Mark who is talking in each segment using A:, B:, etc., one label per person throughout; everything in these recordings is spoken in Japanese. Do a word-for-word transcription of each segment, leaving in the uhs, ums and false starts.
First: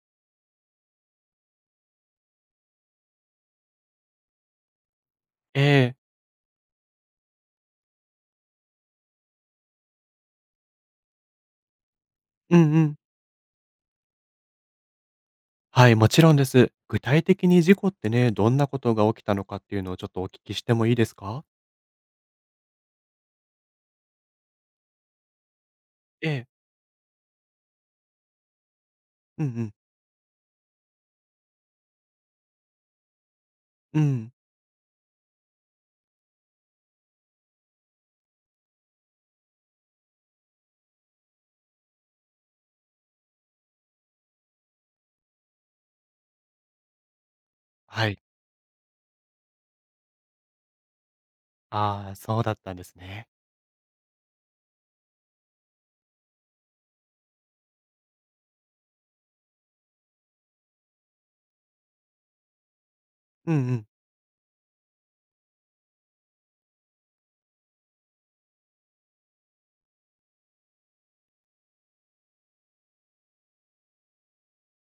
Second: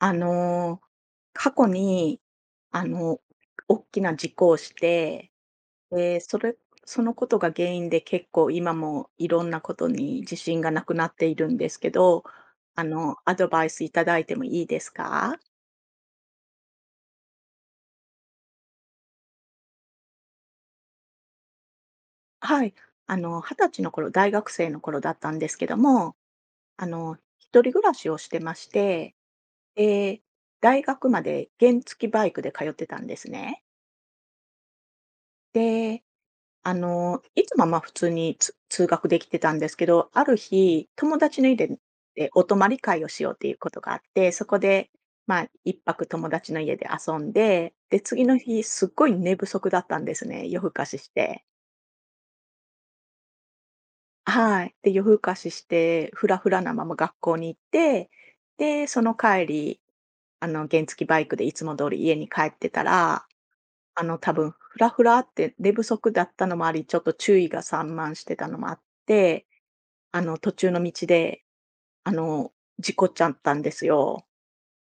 A: あの、過去に、あの、大きな事故をして、
B: ええ。
A: で、それそのことが原因で結構今もいろんなことに自信がなくなっているんですけど、
B: うんう
A: あ
B: ん。
A: の、アドバイスいただいてもいいですか？
B: はい、もちろんです。具体的に事故ってね、どんなことが起きたのかっていうのをちょっとお聞きしてもいいですか？
A: はい。あの、はたちの頃、大学生の頃だったんですけども、
B: ええ。
A: あの、一人暮らしをしてまして、
B: うんうん。
A: で、大学まで原付バイクで通ってたんですね。
B: うん。
A: であの、いつもまあ普通につ通学できてたんですけど、ある日、友達の家ででお泊まり会をしようっていうことがあって、そこで、まあ、一泊友達の家で遊んで、で、
B: はい。
A: 次の日、すっごい寝不足だったんですね、夜更かしして。
B: ああ、そうだったんですね。
A: はい。で、夜更かしして、フラフラなまま学校に行って、で、その帰り、あの、原付バイクでいつも通り家に帰ってたら、
B: うんうん。
A: あの、多分フラフラって寝不足だったのもあり、ちょっと注意が散漫してたのもあって、あの、途中の道で、あの、事故っちゃったんですよ。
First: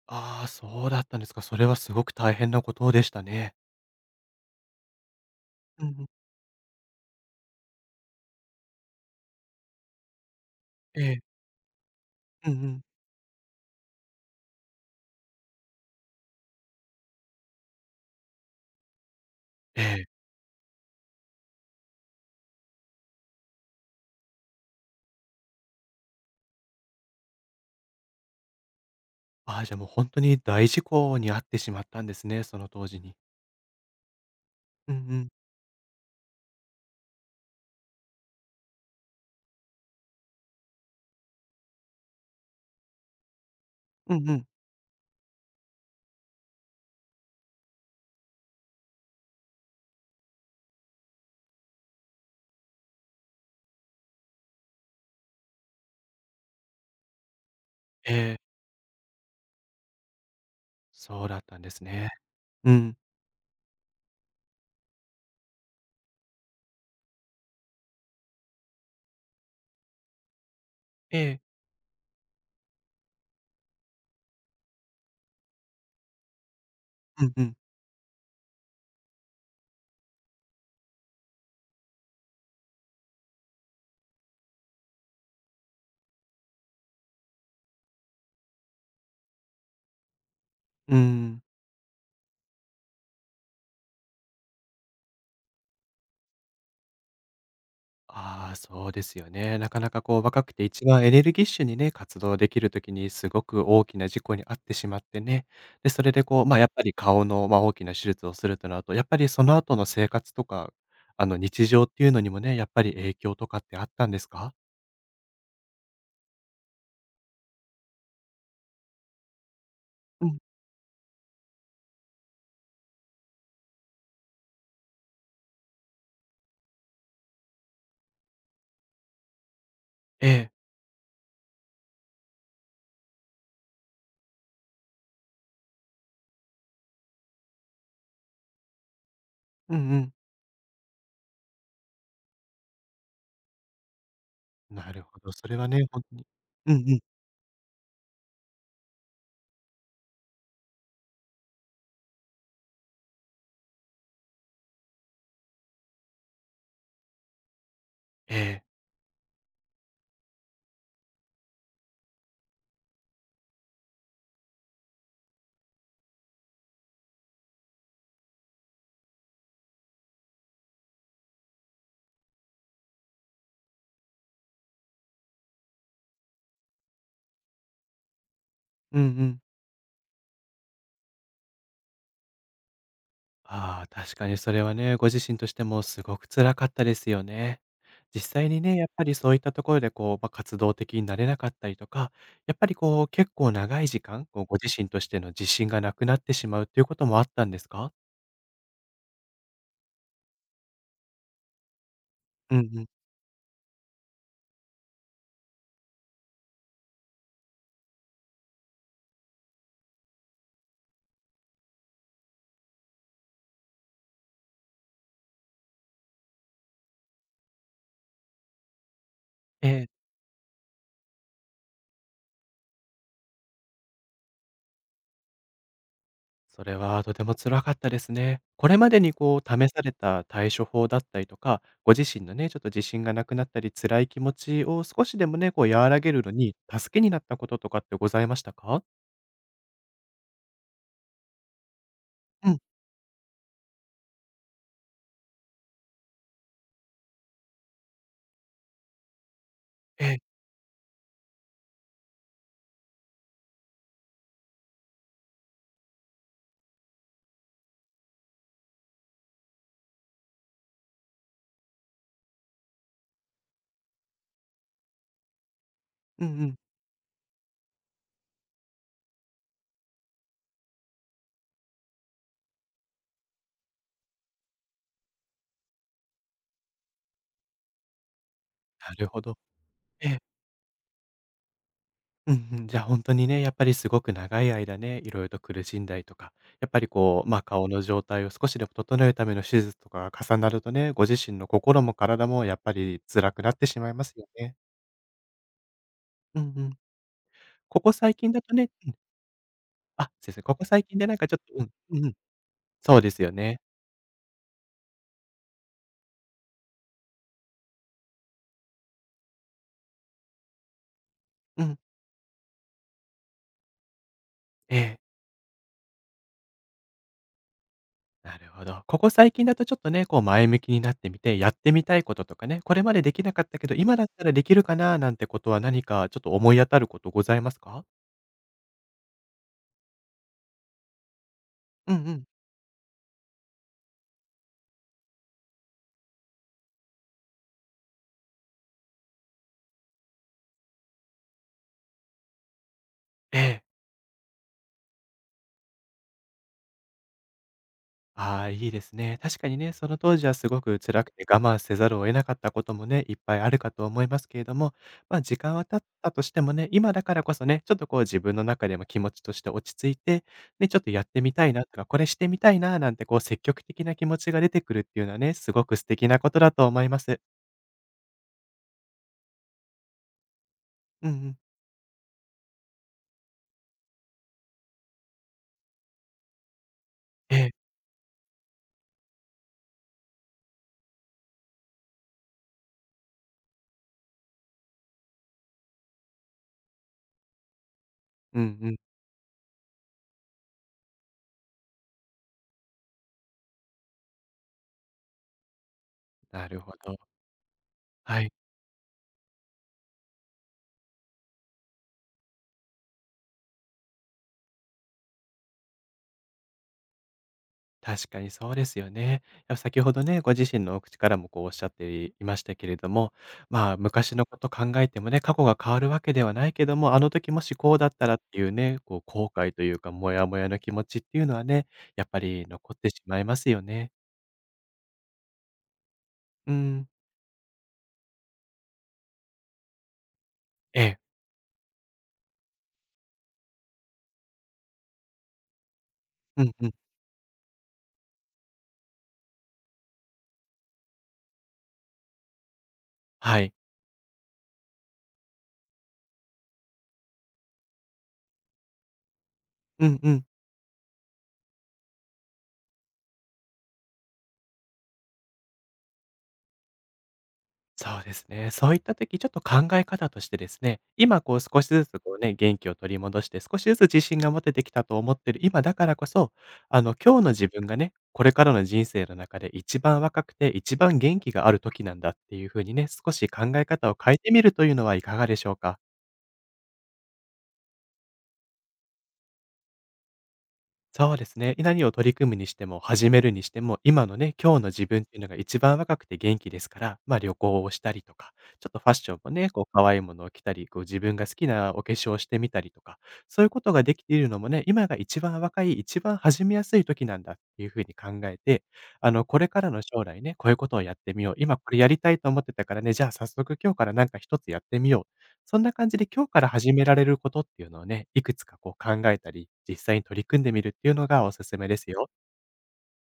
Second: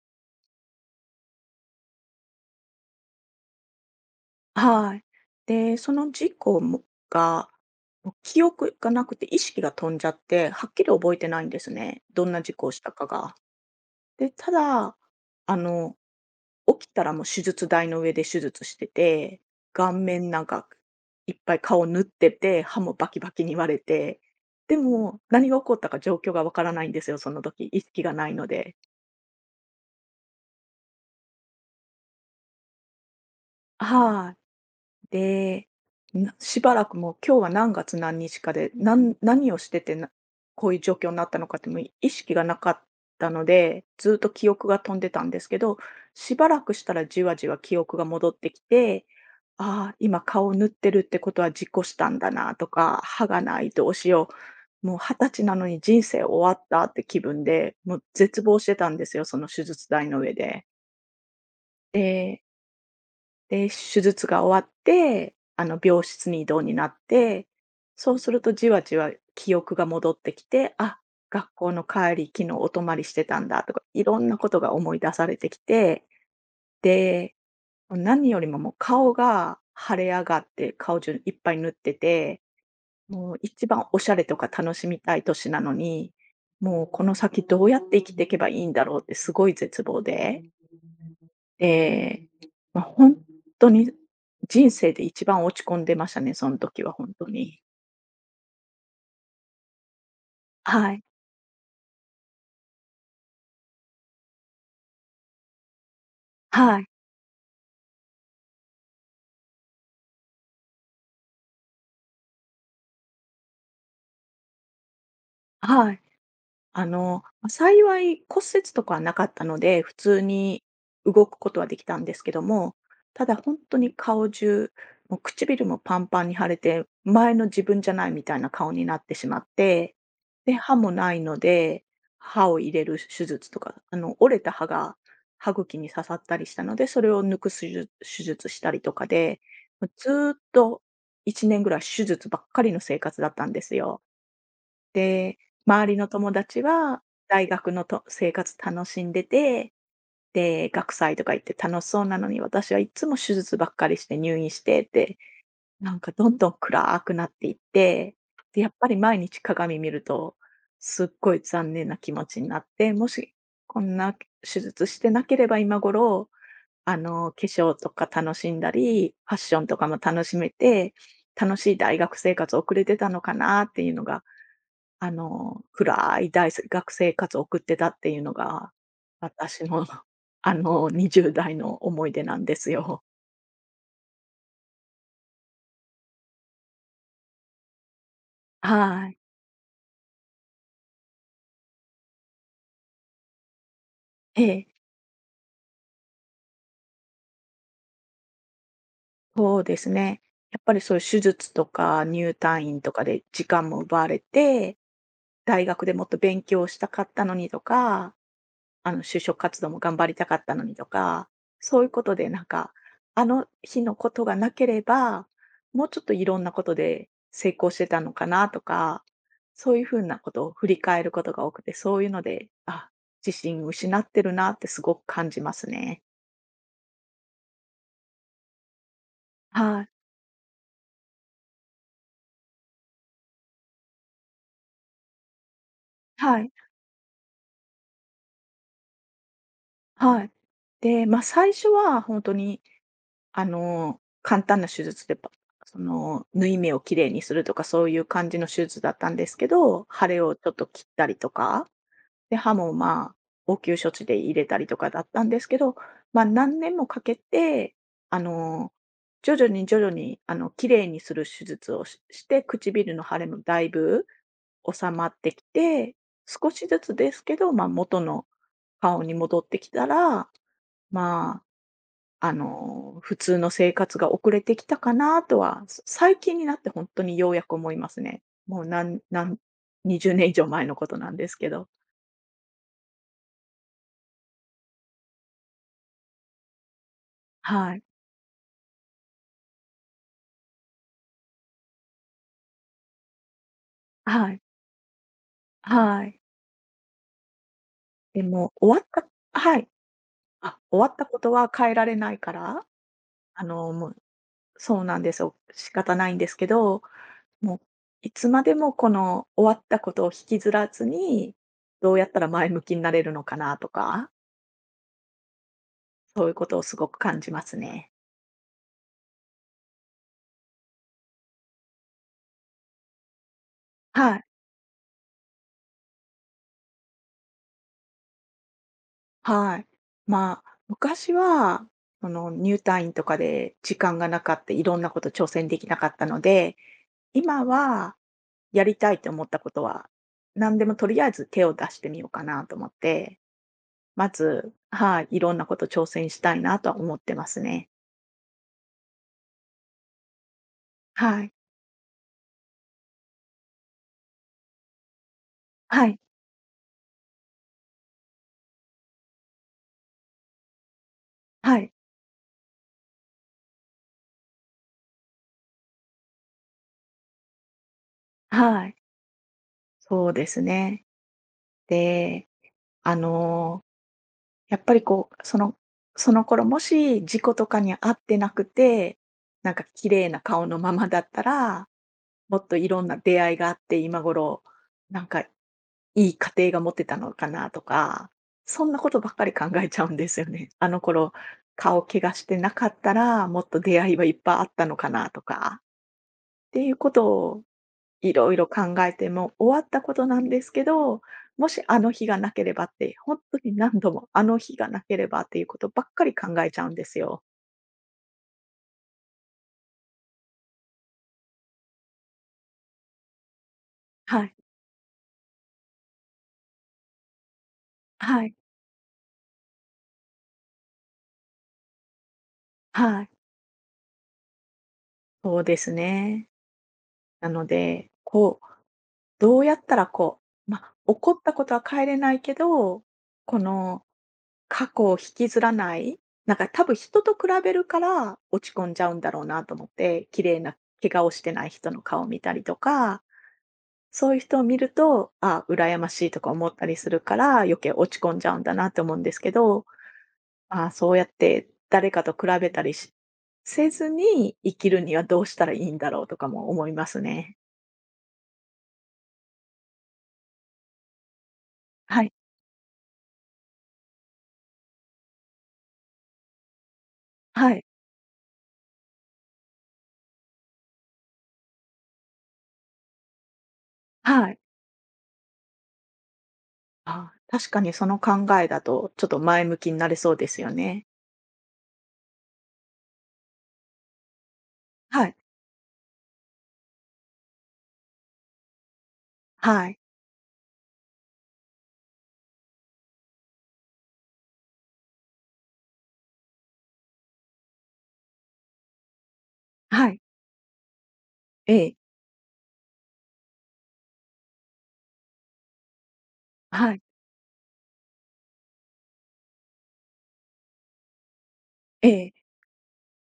B: ああ、そうだったんですか。それはすごく大変なことでしたね。
A: はい。で、
B: うん
A: そ
B: うん。
A: の事故もが、もう記憶がなくて意識が飛んじゃって、はっきり
B: え
A: 覚え
B: え。
A: てないんですね。どんな
B: うん
A: 事
B: う
A: 故をし
B: ん。
A: たかが。で、ただ、あの、起きたらもう手術台の上で手術してて、
B: え
A: 顔
B: え。
A: 面なんかいっぱい顔縫ってて、歯もバキバキに割れて、でも、何が起こったか状況がわからないんですよ、その時、意識がないので。
B: ああ、じゃあもう本当に大事故に遭ってしまったんですね、その当時に。
A: は
B: うんう
A: い。
B: ん。
A: で、なしばらくもう今日は何月何日かで、なん何をしてて、なこういう状況になったのかって、もう意識がなかったので、ず
B: う
A: っと
B: んうん。
A: 記憶が飛んでたんですけど、しばらくしたらじわじわ記憶が戻ってきて、ああ、今顔を塗ってるってことは事故したんだなとか、歯がないどうしよう、もうはたちなのに人生終わったって気分で、もう
B: ええ、
A: 絶望してたんですよ、その手術台の上で。
B: そうだったんですね。
A: で
B: うん。
A: で、手術が終わって、あの、病室に移動になって、そうするとじわじわ記憶が戻ってきて、あ、
B: ええ。
A: 学校の帰り、昨日お泊まりしてたんだとか、いろんなことが思い出されてきて、
B: うん
A: で、
B: うん。
A: 何よりももう顔が腫れ上がって、顔中いっぱい塗ってて、もう一番おしゃれとか楽しみたい年なのに、もうこの先どうやって生きていけばいいんだろうってすごい絶望で。
B: うん。
A: で、まあ、ほんに人生で一番落ち込んでましたね、その時は本当に。
B: ああ、そうですよね。なかなかこう若くて一
A: はい。
B: 番エネルギッシュにね、活動できる時にすごく大きな事故に遭ってしまってね。で、それでこう、ま、やっ
A: は
B: ぱ
A: い。
B: り顔の、まあ、大きな手術をするとなると、やっぱりその後の生活とか、あの、日常っていうのにもね、やっぱり影響とかってあったんですか？
A: はい。あの、ま、幸い骨折とかはなかったので、普通
B: うん。
A: に動くことはできたんですけども、ただ本当に顔中、もう唇もパンパンに腫れて、前の自分じゃないみたいな顔になってしまって、
B: ええ。
A: で、歯もないので、歯を入れる手術とか、あの、折れた歯が歯茎に刺さったりしたので、それを抜く手術手術したりとかで、
B: う
A: もう
B: んう
A: ず
B: ん。
A: ーっといちねんぐらい手術ばっかりの生活だったんですよ。
B: なるほど、
A: で、
B: それはね、
A: 周り
B: 本
A: の
B: 当に
A: 友達
B: うんうん。
A: は大学のと生活楽しんでて、で、学祭とか行って楽しそうなのに、私はいつも手術ばっかりして入院してて、なんかどんどん暗くなっていって、
B: え
A: で、
B: え。
A: やっぱり毎日鏡見ると、すっごい残念な気持ちになって、もしこんな手術してなければ今頃、あの、化粧とか楽しんだり、ファッションとかも楽しめて、楽しい大学生活を送れてたのかなっていうのがあの、暗い大学生活を送ってたっていうのが、
B: うんうん。
A: 私の、あの、にじゅう代の思い出なんですよ。
B: ああ、確かにそれはね、ご自身としてもすごく辛かったですよね。実際にね、やっぱ
A: は
B: り
A: い。
B: そういったところでこう、まあ、活動的になれなかったりとか、やっぱりこう、結構長い時間、
A: え
B: こう、ご
A: え、
B: 自身としての自信がなくなってしまうということもあったんですか？
A: そうですね。やっぱりそういう手術とか入
B: うん
A: 退
B: う
A: 院
B: ん。
A: とかで時間も奪われて、大学でもっと勉強したかったのにとかあの、就職活動も頑張りたかったのにとか、そういうことでなんか、あの日のことがなければ、もうちょっといろんなことで成功してたのかなとか、
B: え
A: そういう
B: え、
A: ふうなことを振り返ることが多くて、そういうので、あ、自信失ってるなってすごく感じますね。
B: それはとても辛かったですね。これまでにこう、試
A: は
B: さ
A: い。
B: れた対処法だったりとか、ご自身のね、ちょっと自信がなくなったり、辛い気持ちを少しでもね、こう和らげるの
A: はい。
B: に助けになったこととかってございましたか？
A: はい。で、ま、最初は本当
B: うん、
A: にあの、簡単な手術で、パその、縫い目をきれいにするとか、そういう感じの手術だったんですけど、
B: え
A: 腫
B: え、
A: れをちょっと切ったりとか、で、歯も、まあ、応急処置で入れたりとかだったんですけど、まあ、何年もかけて、あの、徐々に徐々に、あの、きれいにする手術をしして、唇の腫れもだいぶ収まってきて、
B: うんう
A: 少し
B: ん。
A: ずつですけど、まあ、元の顔に戻ってきたら、まああの、普通の生活が遅れてきたかなとは、そ最近になって本当にようやく思いますね。もうな
B: な
A: ん
B: るほ
A: な
B: ど。
A: ん
B: え
A: 20
B: え。
A: 年以上前のことなんですけど。
B: うんうん。じゃあ、本当にね、やっぱりすごく長い間ね、いろいろと苦しんだりとか、やっぱりこう、ま、あ顔
A: はい。
B: の状態を少しでも整えるための手術とかが重なるとね、ご自身の心も体もやっぱり辛くなってしまいますよ
A: はい。
B: ね。
A: はい。
B: うんうん。ここ最
A: で
B: 近だ
A: も
B: とね
A: 終わったはい。
B: あ、先生、こ
A: あ、
B: こ
A: 終
B: 最
A: わっ
B: 近
A: た
B: でなん
A: こ
B: か
A: と
B: ちょっ
A: は
B: とうん、
A: 変えられ
B: うんう
A: な
B: ん、
A: いから、
B: そうですよ
A: あ
B: ね。
A: の、もうそうなんですよ。仕方ないんですけど、もういつまでもこの終わったことを引きずらずに、
B: うん、
A: どうやったら前向きになれるのかなとか、
B: ええ、
A: そういうことをすごく感じますね。
B: なるほど。ここ最近だとちょっとね、こう前向きになってみて、やってみたいこととかね、これまでできなかったけど、今だっ
A: は
B: た
A: い。
B: らできるかななんてことは何かちょっと思い当たることございますか？
A: はい。まあ、昔は、
B: うん
A: そ
B: うん。
A: の、入退院とかで時間がなかった、いろんなこと挑戦できなかったので、今はやりたいと思ったことは、何でもとりあえず手を出してみようかなと思って、
B: ええ。
A: まず、はい、いろんなこと挑戦したいなとは思ってますね。
B: ああ、いいですね。確かにね、その当時はすごく辛く
A: は
B: て
A: い。
B: 我慢せざるを得なかったこともね、いっぱいあるかと思いますけれども、まあ、時間は経っ
A: はい。
B: たとしてもね、今だからこそね、ちょっとこう自分の中でも気持ちとして落ち着いて、ね、ちょっとやってみたい
A: は
B: なと
A: い。
B: か、これしてみたいななんてこう積極的な気持ちが出てくるっていうのはね、すごく素敵なことだと思います。
A: はい。そうですね。
B: うんうん。
A: で、あのやっぱりこう、そのその頃もし事故
B: え
A: と
B: え。
A: かに遭ってなくて、なんか綺麗な顔のままだったら、もっといろんな出会いがあって、今頃なんかいい家庭が持てたのかなとか、
B: うん
A: そ
B: う
A: ん
B: ん。
A: なことばっかり考えちゃうんですよね。あの頃、顔怪我してなかったら、もっと出会いはいっぱいあったのかなとか。
B: なる
A: てい
B: ほ
A: うこ
B: ど。
A: とをい
B: は
A: ろ
B: い。
A: いろ考えて、も終わったことなんですけど、もしあの日がなければって、本当に何度もあの日がなければっていうことばっかり考えちゃうんですよ。
B: 確かにそうですよね。やっぱ先ほどね、ご自身のお口からもこうおっしゃっていましたけれども、まあ、昔
A: は
B: の
A: い。
B: こと考えてもね、過去が変わるわけではないけども、あの時もしこうだったらっ
A: はい。
B: ていうね、こう後悔というか、モヤモヤの気持ちっていうのはね、やっぱり残ってし
A: はい。
B: まいますよね。
A: そうですね。
B: うん。
A: なので、こう、どうやったらこう、ま、あ
B: ええ。
A: 怒ったことは変えれないけど、この過去を引きずらない、なん
B: う
A: か
B: ん
A: 多
B: うん。
A: 分人と比べるから落ち込んじゃうんだろうなと思って、綺麗な怪我をしてない人の顔を見たりとか
B: はい。
A: そういう人を見ると、あ、羨ましいとか思ったりするから、余計落ち込んじゃうんだなって思うんですけど、
B: うんうん。
A: あそうやって誰かと比べたりしせずに生きるにはどうしたらいいんだろうとかも思いますね。
B: そうですね。そういった時、ちょっと考え方としてですね、今こう少しずつ
A: はい、
B: こうね、元気を取り戻して、少しずつ自信が持ててきたと思ってる今だからこそ、あの、今日の自
A: はい、
B: 分がね、これからの人生の中で一番若くて一番元気がある時なんだっていう風にね、少し考え方を変え
A: は
B: て
A: い。
B: みるというのはいかがでしょうか？
A: あ確かにその考えだと、ちょっと前向きになれそうですよね。
B: そうですね。何を取り組むにしても、始めるにしても、今のね、今日の自分
A: は
B: っ
A: い、
B: ていうのが一番若くて元気ですから、まあ、旅行をしたりとか、ちょっとファッションもね、こう
A: はい、
B: 可愛いものを着たり、こう自分が好きなお化粧をしてみたりとか、そういうことができているのもね、今が一番若い、一番始めやすい時なんだっていうふうに考えて、あの、これからの
A: はい、
B: 将来ね、こういうことをやってみよう。
A: え
B: 今こ
A: え、
B: れやりたいと思ってたからね、じゃあ早速今日からなんか一つやってみようそんな感じで今日から
A: は
B: 始
A: い、
B: められることっていうのをね、いくつかこう考えたり、実際に取り組んでみるっていうのがおすすめで
A: え
B: すよ。
A: え、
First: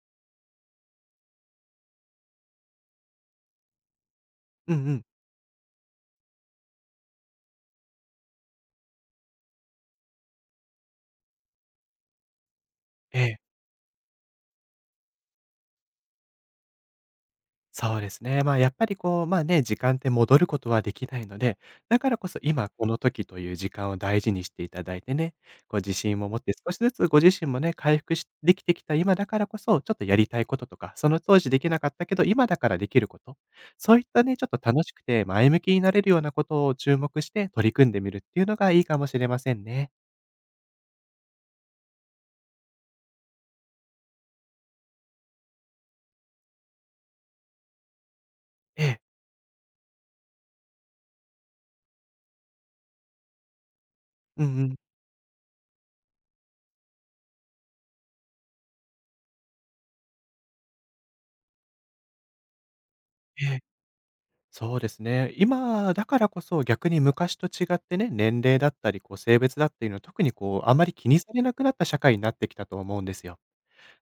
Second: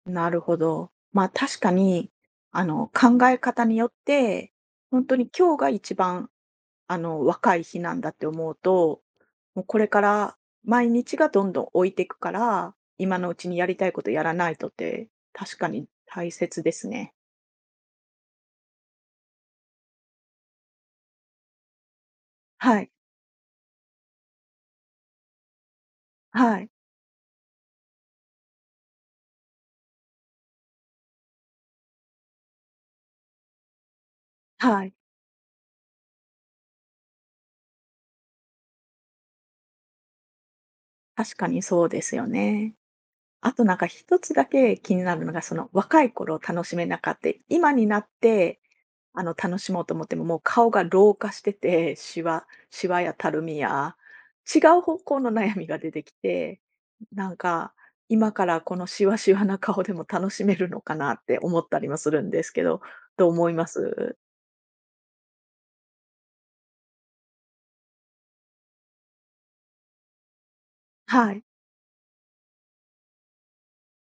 A: なるほど。まあ確かに、あの、考え方によって、
B: うんう
A: 本
B: ん。
A: 当に今日が一番あの、若い日なんだって思うと、もうこれから毎日がどんどん置いていくから、今
B: え
A: のう
B: え。
A: ちにやりたいことやらないとって、確かに大切ですね。
B: そうですね。まあ、やっぱりこう、まあね、時間って戻ることはできないので、だからこそ今
A: は
B: こ
A: い、
B: の時という時間を大事にしていただいてね、こう自信を持って
A: はい、
B: 少しずつご自身もね、回復しできてきた今だからこそ、ちょっとやりたいこととか、その当時できなかったけど、今だからできること、そういったね、ちょっと楽
A: は
B: し
A: い。
B: くて前向きになれるようなことを注目して取り組んでみるっていうのがいいかもしれませんね。
A: 確かにそうですよね。あとなんか一つだけ気になるのが、その若い頃を楽しめなかった今になって
B: ええ。
A: あの、楽しもうと思っても、もう顔が老化してて、シワシワやたるみや、
B: うん
A: 違
B: うん。
A: う方向の悩みが出てきて、なんか、今からこのシワシワな顔でも楽しめるのかなって思ったりもするんですけど、どう
B: え
A: 思い
B: え。
A: ます
B: そうですね。今だからこそ逆に昔と違ってね、年齢だったり、こう性別だっていうのは特にこう、あまり気にさ
A: は
B: れ
A: い、
B: なくなった社会になってきたと思うんですよ。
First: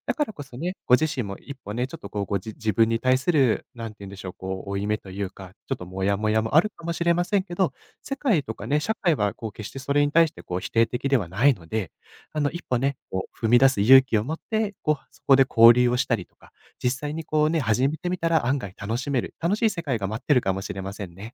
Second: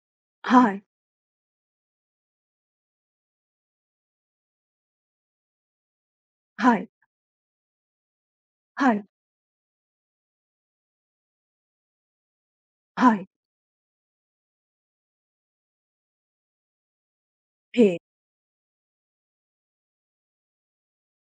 B: だからこそ
A: は
B: ね、
A: い、
B: ご自身も一歩ね、ちょっとこう、ごじ自分に対する、なんて言うんでしょう、こう、負い目というか、ちょっとモヤモヤもある
A: は
B: か
A: い、
B: もしれませんけど、世界とかね、
A: は
B: 社
A: い、
B: 会はこう、決してそれに対してこう、否定的ではないので、あの、一歩ね、
A: はい。
B: こう、踏み出す勇気を持って、こう、そこで交流をしたりとか、実際にこうね、始
A: え
B: めて
A: え。
B: みたら案外楽しめる、楽しい世界が待ってるかもしれませんね。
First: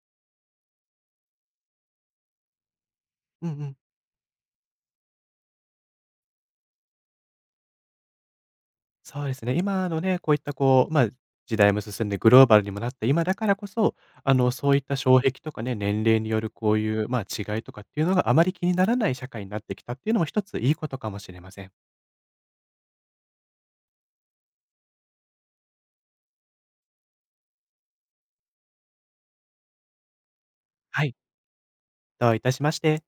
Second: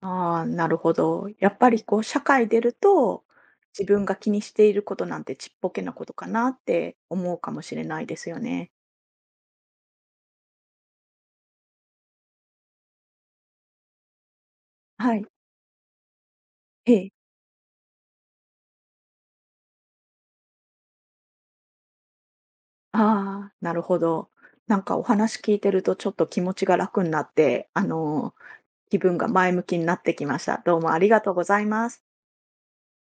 A: ああ、なるほど。やっぱりこう、社会出ると、
B: うんうん。
A: 自分が気にしていることなんてちっぽけなことかなって思うかもしれないですよね。
B: そうですね。今のね、こういったこう、まあ、時代も進んでグローバルにもなった今だからこそ、あの、そういった
A: は
B: 障
A: い。
B: 壁とかね、年齢によるこう
A: え
B: いう、ま
A: え。
B: あ、違いとかっていうのがあまり気にならない社会になってきたっていうのも一ついいことかもしれません。
A: ああ、なるほど。なんかお話聞いてるとちょっと気持ちが楽になって、あの、気分が前向きになってきました。どうもあ
B: は
A: り
B: い。
A: がとうございます。
B: どういたしまして。